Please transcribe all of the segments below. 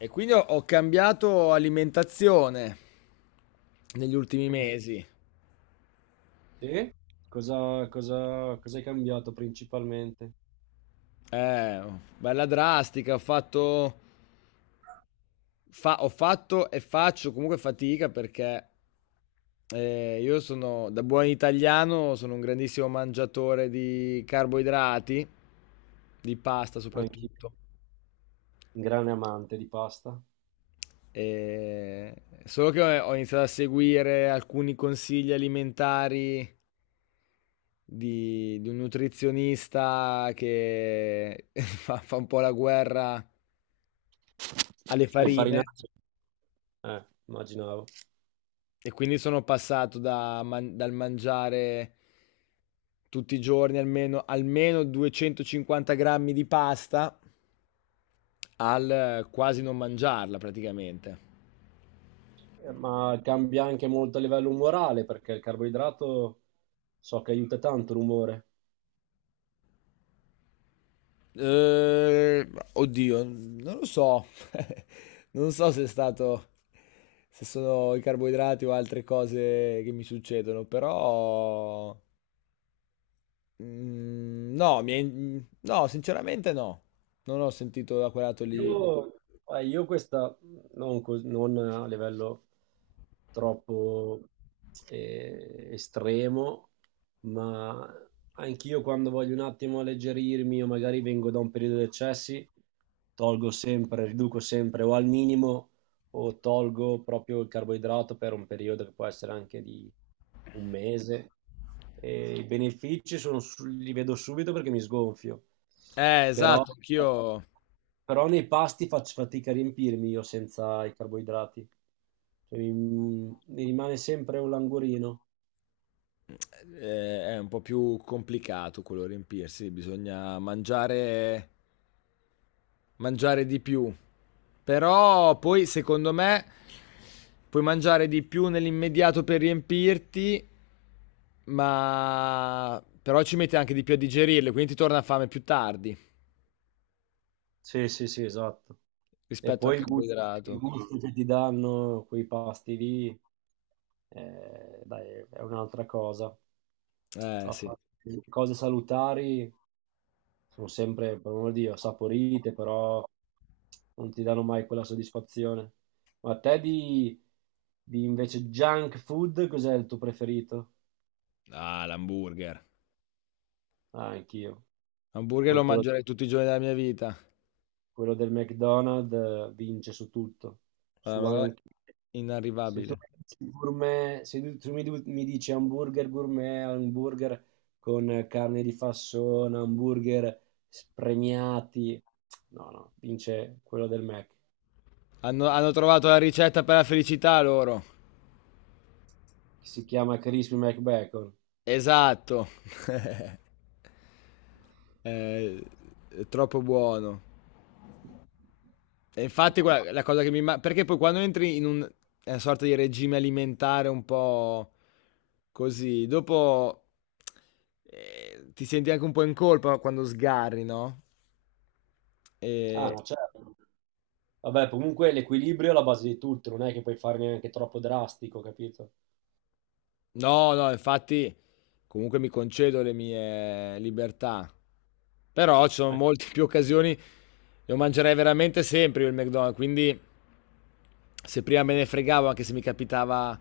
E quindi ho cambiato alimentazione negli ultimi Mm. mesi. Sì? Cosa hai cambiato principalmente? Eh, bella drastica, ho fatto, ho fatto e faccio comunque fatica perché io sono, da buon italiano, sono un grandissimo mangiatore di carboidrati, di pasta Anche soprattutto. un grande amante di pasta. E- Solo che ho iniziato a seguire alcuni consigli alimentari di un nutrizionista che fa un po' la guerra alle Hai farine, farinato? Immaginavo. e quindi sono passato dal mangiare tutti i giorni almeno 250 grammi di pasta al quasi non mangiarla praticamente. Ma cambia anche molto a livello umorale, perché il carboidrato so che aiuta tanto l'umore. Eh, oddio, non lo so. Non so se è stato, se sono i carboidrati o altre cose che mi succedono, però mm, no, no, sinceramente no. Non ho sentito da quel lato lì. Io, io questa non a livello troppo estremo, ma anch'io quando voglio un attimo alleggerirmi o magari vengo da un periodo di eccessi, tolgo sempre, riduco sempre o al minimo o tolgo proprio il carboidrato per un periodo che può essere anche di un mese. E i benefici sono li vedo subito perché mi sgonfio, però, Esatto, anch'io. però nei pasti faccio fatica a riempirmi io senza i carboidrati. Cioè, mi rimane sempre un languorino. È un po' più complicato quello riempirsi, bisogna mangiare di più. Però poi, secondo me, puoi mangiare di più nell'immediato per riempirti, ma però ci metti anche di più a digerirle, quindi ti torna fame più tardi Sì, sì, sì, esatto. E rispetto al poi il gusto, il carboidrato. gusto che ti danno quei pasti lì, dai, è un'altra cosa. Eh A fare sì. cose salutari sono sempre, per amor di Dio, saporite, però non ti danno mai quella soddisfazione. Ma a te di invece junk food, cos'è il tuo preferito? Ah, l'hamburger. Ah, anch'io. L'hamburger Poi lo quello, mangerei tutti i giorni della mia vita. quello del McDonald's vince su tutto, Guarda, su una cosa anche. Se tu, inarrivabile. mi dici gourmet- se tu- Mi dici hamburger gourmet, hamburger con carne di fassona, hamburger spremiati, no, no, vince quello del Mac, Hanno trovato la ricetta per la felicità loro. che si chiama Crispy McBacon. Esatto. Eh, è troppo buono. E infatti, guarda, la cosa che mi... Perché poi quando entri in una sorta di regime alimentare un po' così, dopo ti senti anche un po' in colpa quando sgarri, no? Ah, E... no, certo. Vabbè, comunque l'equilibrio è la base di tutto, non è che puoi fare neanche troppo drastico, capito? No, no, infatti comunque mi concedo le mie libertà. Però ci sono molte più occasioni, lo mangerei veramente sempre io il McDonald's, quindi se prima me ne fregavo anche se mi capitava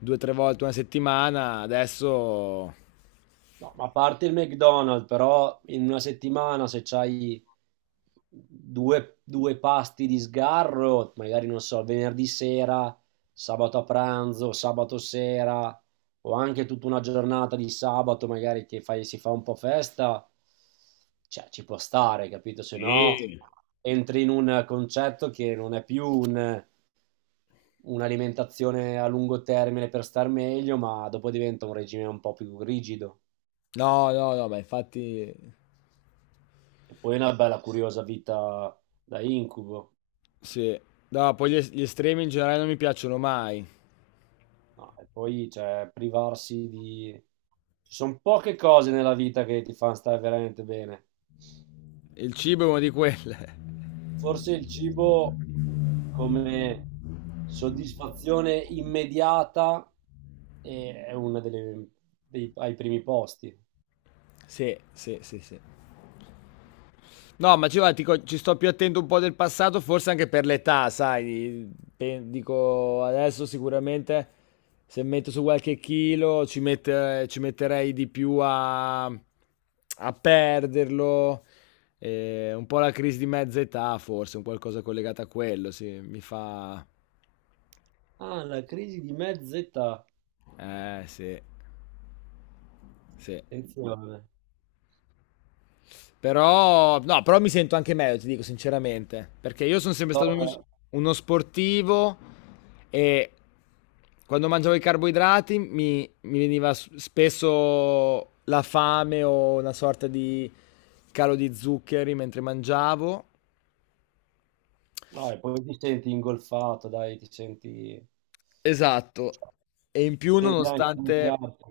due o tre volte una settimana, adesso... No, ma a parte il McDonald's, però in una settimana se c'hai due pasti di sgarro, magari non so, venerdì sera, sabato a pranzo, sabato sera, o anche tutta una giornata di sabato, magari si fa un po' festa, cioè ci può stare, capito? Se no Sì. entri in un concetto che non è più un'alimentazione a lungo termine per star meglio, ma dopo diventa un regime un po' più rigido. No, no, no, ma infatti E poi una bella curiosa vita da incubo. sì. No, poi gli estremi in generale non mi piacciono mai. No, e poi, cioè, privarsi di. Ci sono poche cose nella vita che ti fanno stare veramente bene. Il cibo è uno di quelle. Forse il cibo come soddisfazione immediata è ai primi posti. Sì, sì, sì, sì. No, ma dico, ci sto più attento un po' del passato, forse anche per l'età, sai. Dico, adesso sicuramente se metto su qualche chilo ci metterei di più a perderlo. Un po' la crisi di mezza età, forse, un qualcosa collegato a quello, sì, mi fa... Ah, la crisi di mezza età. Sì, sì. Attenzione. Però, no, però mi sento anche meglio, ti dico sinceramente, perché io sono sempre No, stato uno, uno sportivo e quando mangiavo i carboidrati mi veniva spesso la fame o una sorta di calo di zuccheri mentre mangiavo. no, e poi ti senti ingolfato, dai, ti senti. Esatto. E in più Te bianchi in nonostante, piatto.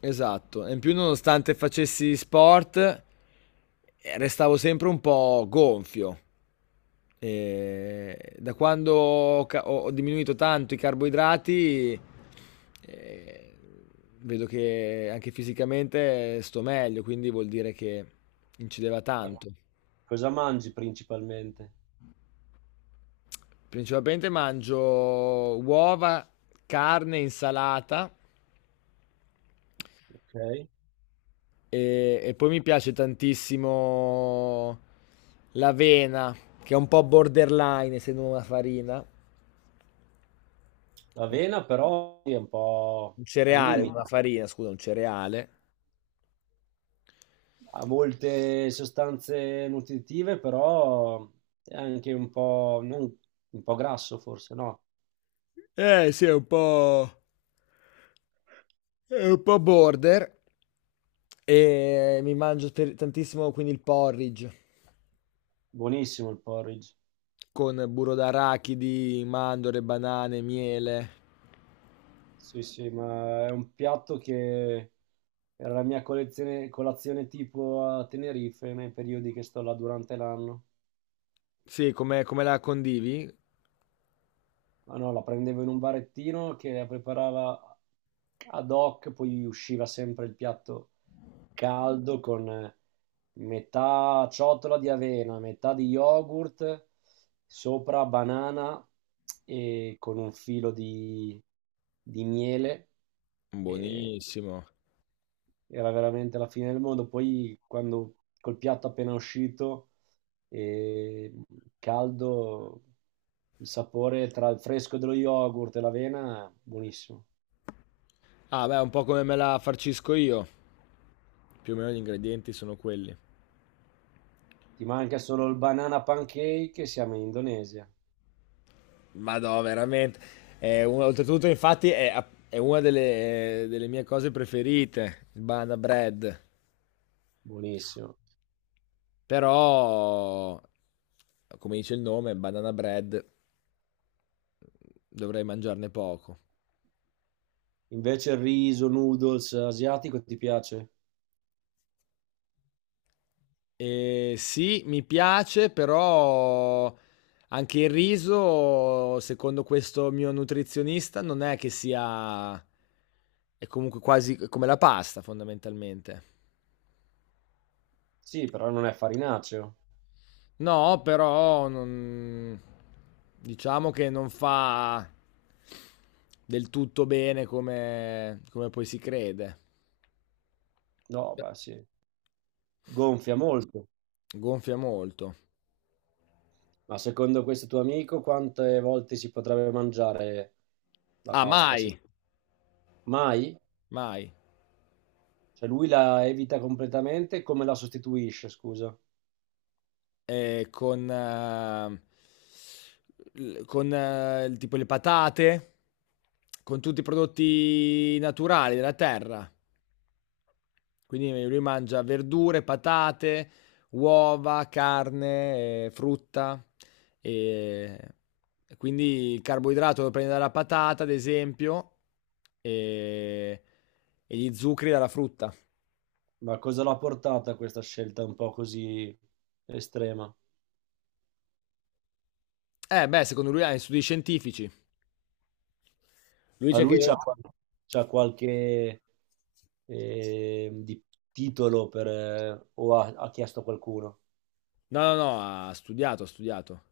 esatto, e in più nonostante facessi sport, restavo sempre un po' gonfio. E da quando ho diminuito tanto i carboidrati, eh, vedo che anche fisicamente sto meglio, quindi vuol dire che incideva tanto. Cosa mangi principalmente? Principalmente mangio uova, carne, insalata Ok. e poi mi piace tantissimo l'avena, che è un po' borderline, essendo una farina, L'avena però sì, è un po' un al cereale, limite, una farina, scusa, un cereale. ha molte sostanze nutritive, però è anche un po' grasso forse, no? Sì, è un po' border. E mi mangio tantissimo quindi il porridge Buonissimo il porridge. con burro d'arachidi, mandorle, banane, miele. Sì, sì, ma è un piatto che era la mia colazione tipo a Tenerife nei periodi che sto là durante l'anno. Sì, come la condivi? Ma no, la prendevo in un barettino che la preparava ad hoc, poi usciva sempre il piatto caldo con metà ciotola di avena, metà di yogurt, sopra banana e con un filo di miele. E Buonissimo. era veramente la fine del mondo. Poi quando col piatto appena uscito e caldo, il sapore tra il fresco dello yogurt e l'avena, buonissimo. Ah, beh, un po' come me la farcisco io. Più o meno gli ingredienti sono quelli. Ti manca solo il banana pancake e siamo in Indonesia, Ma no, veramente. È oltretutto, infatti, è una delle mie cose preferite, il banana bread. buonissimo. Però, come dice il nome, banana bread, dovrei mangiarne poco. Invece il riso, noodles asiatico ti piace? E sì, mi piace, però anche il riso, secondo questo mio nutrizionista, non è che sia... è comunque quasi come la pasta, fondamentalmente. Sì, però non è farinaceo. No, però non... diciamo che non fa del tutto bene come, come poi si crede. No, beh, sì. Gonfia molto. Gonfia molto. Ma secondo questo tuo amico, quante volte si potrebbe mangiare la Ah, pasta? Mai, Mai? mai. Cioè lui la evita completamente, come la sostituisce, scusa? Eh, con, eh, con tipo le patate, con tutti i prodotti naturali della terra. Quindi lui mangia verdure, patate, uova, carne, frutta. E e quindi il carboidrato lo prende dalla patata, ad esempio, e, e gli zuccheri dalla frutta. Ma cosa l'ha portata a questa scelta un po' così estrema? Beh, secondo lui ha gli studi scientifici. Lui Ma dice lui che... c'ha qualche eh, di- titolo per, o ha chiesto a qualcuno? No, no, no, ha studiato, ha studiato.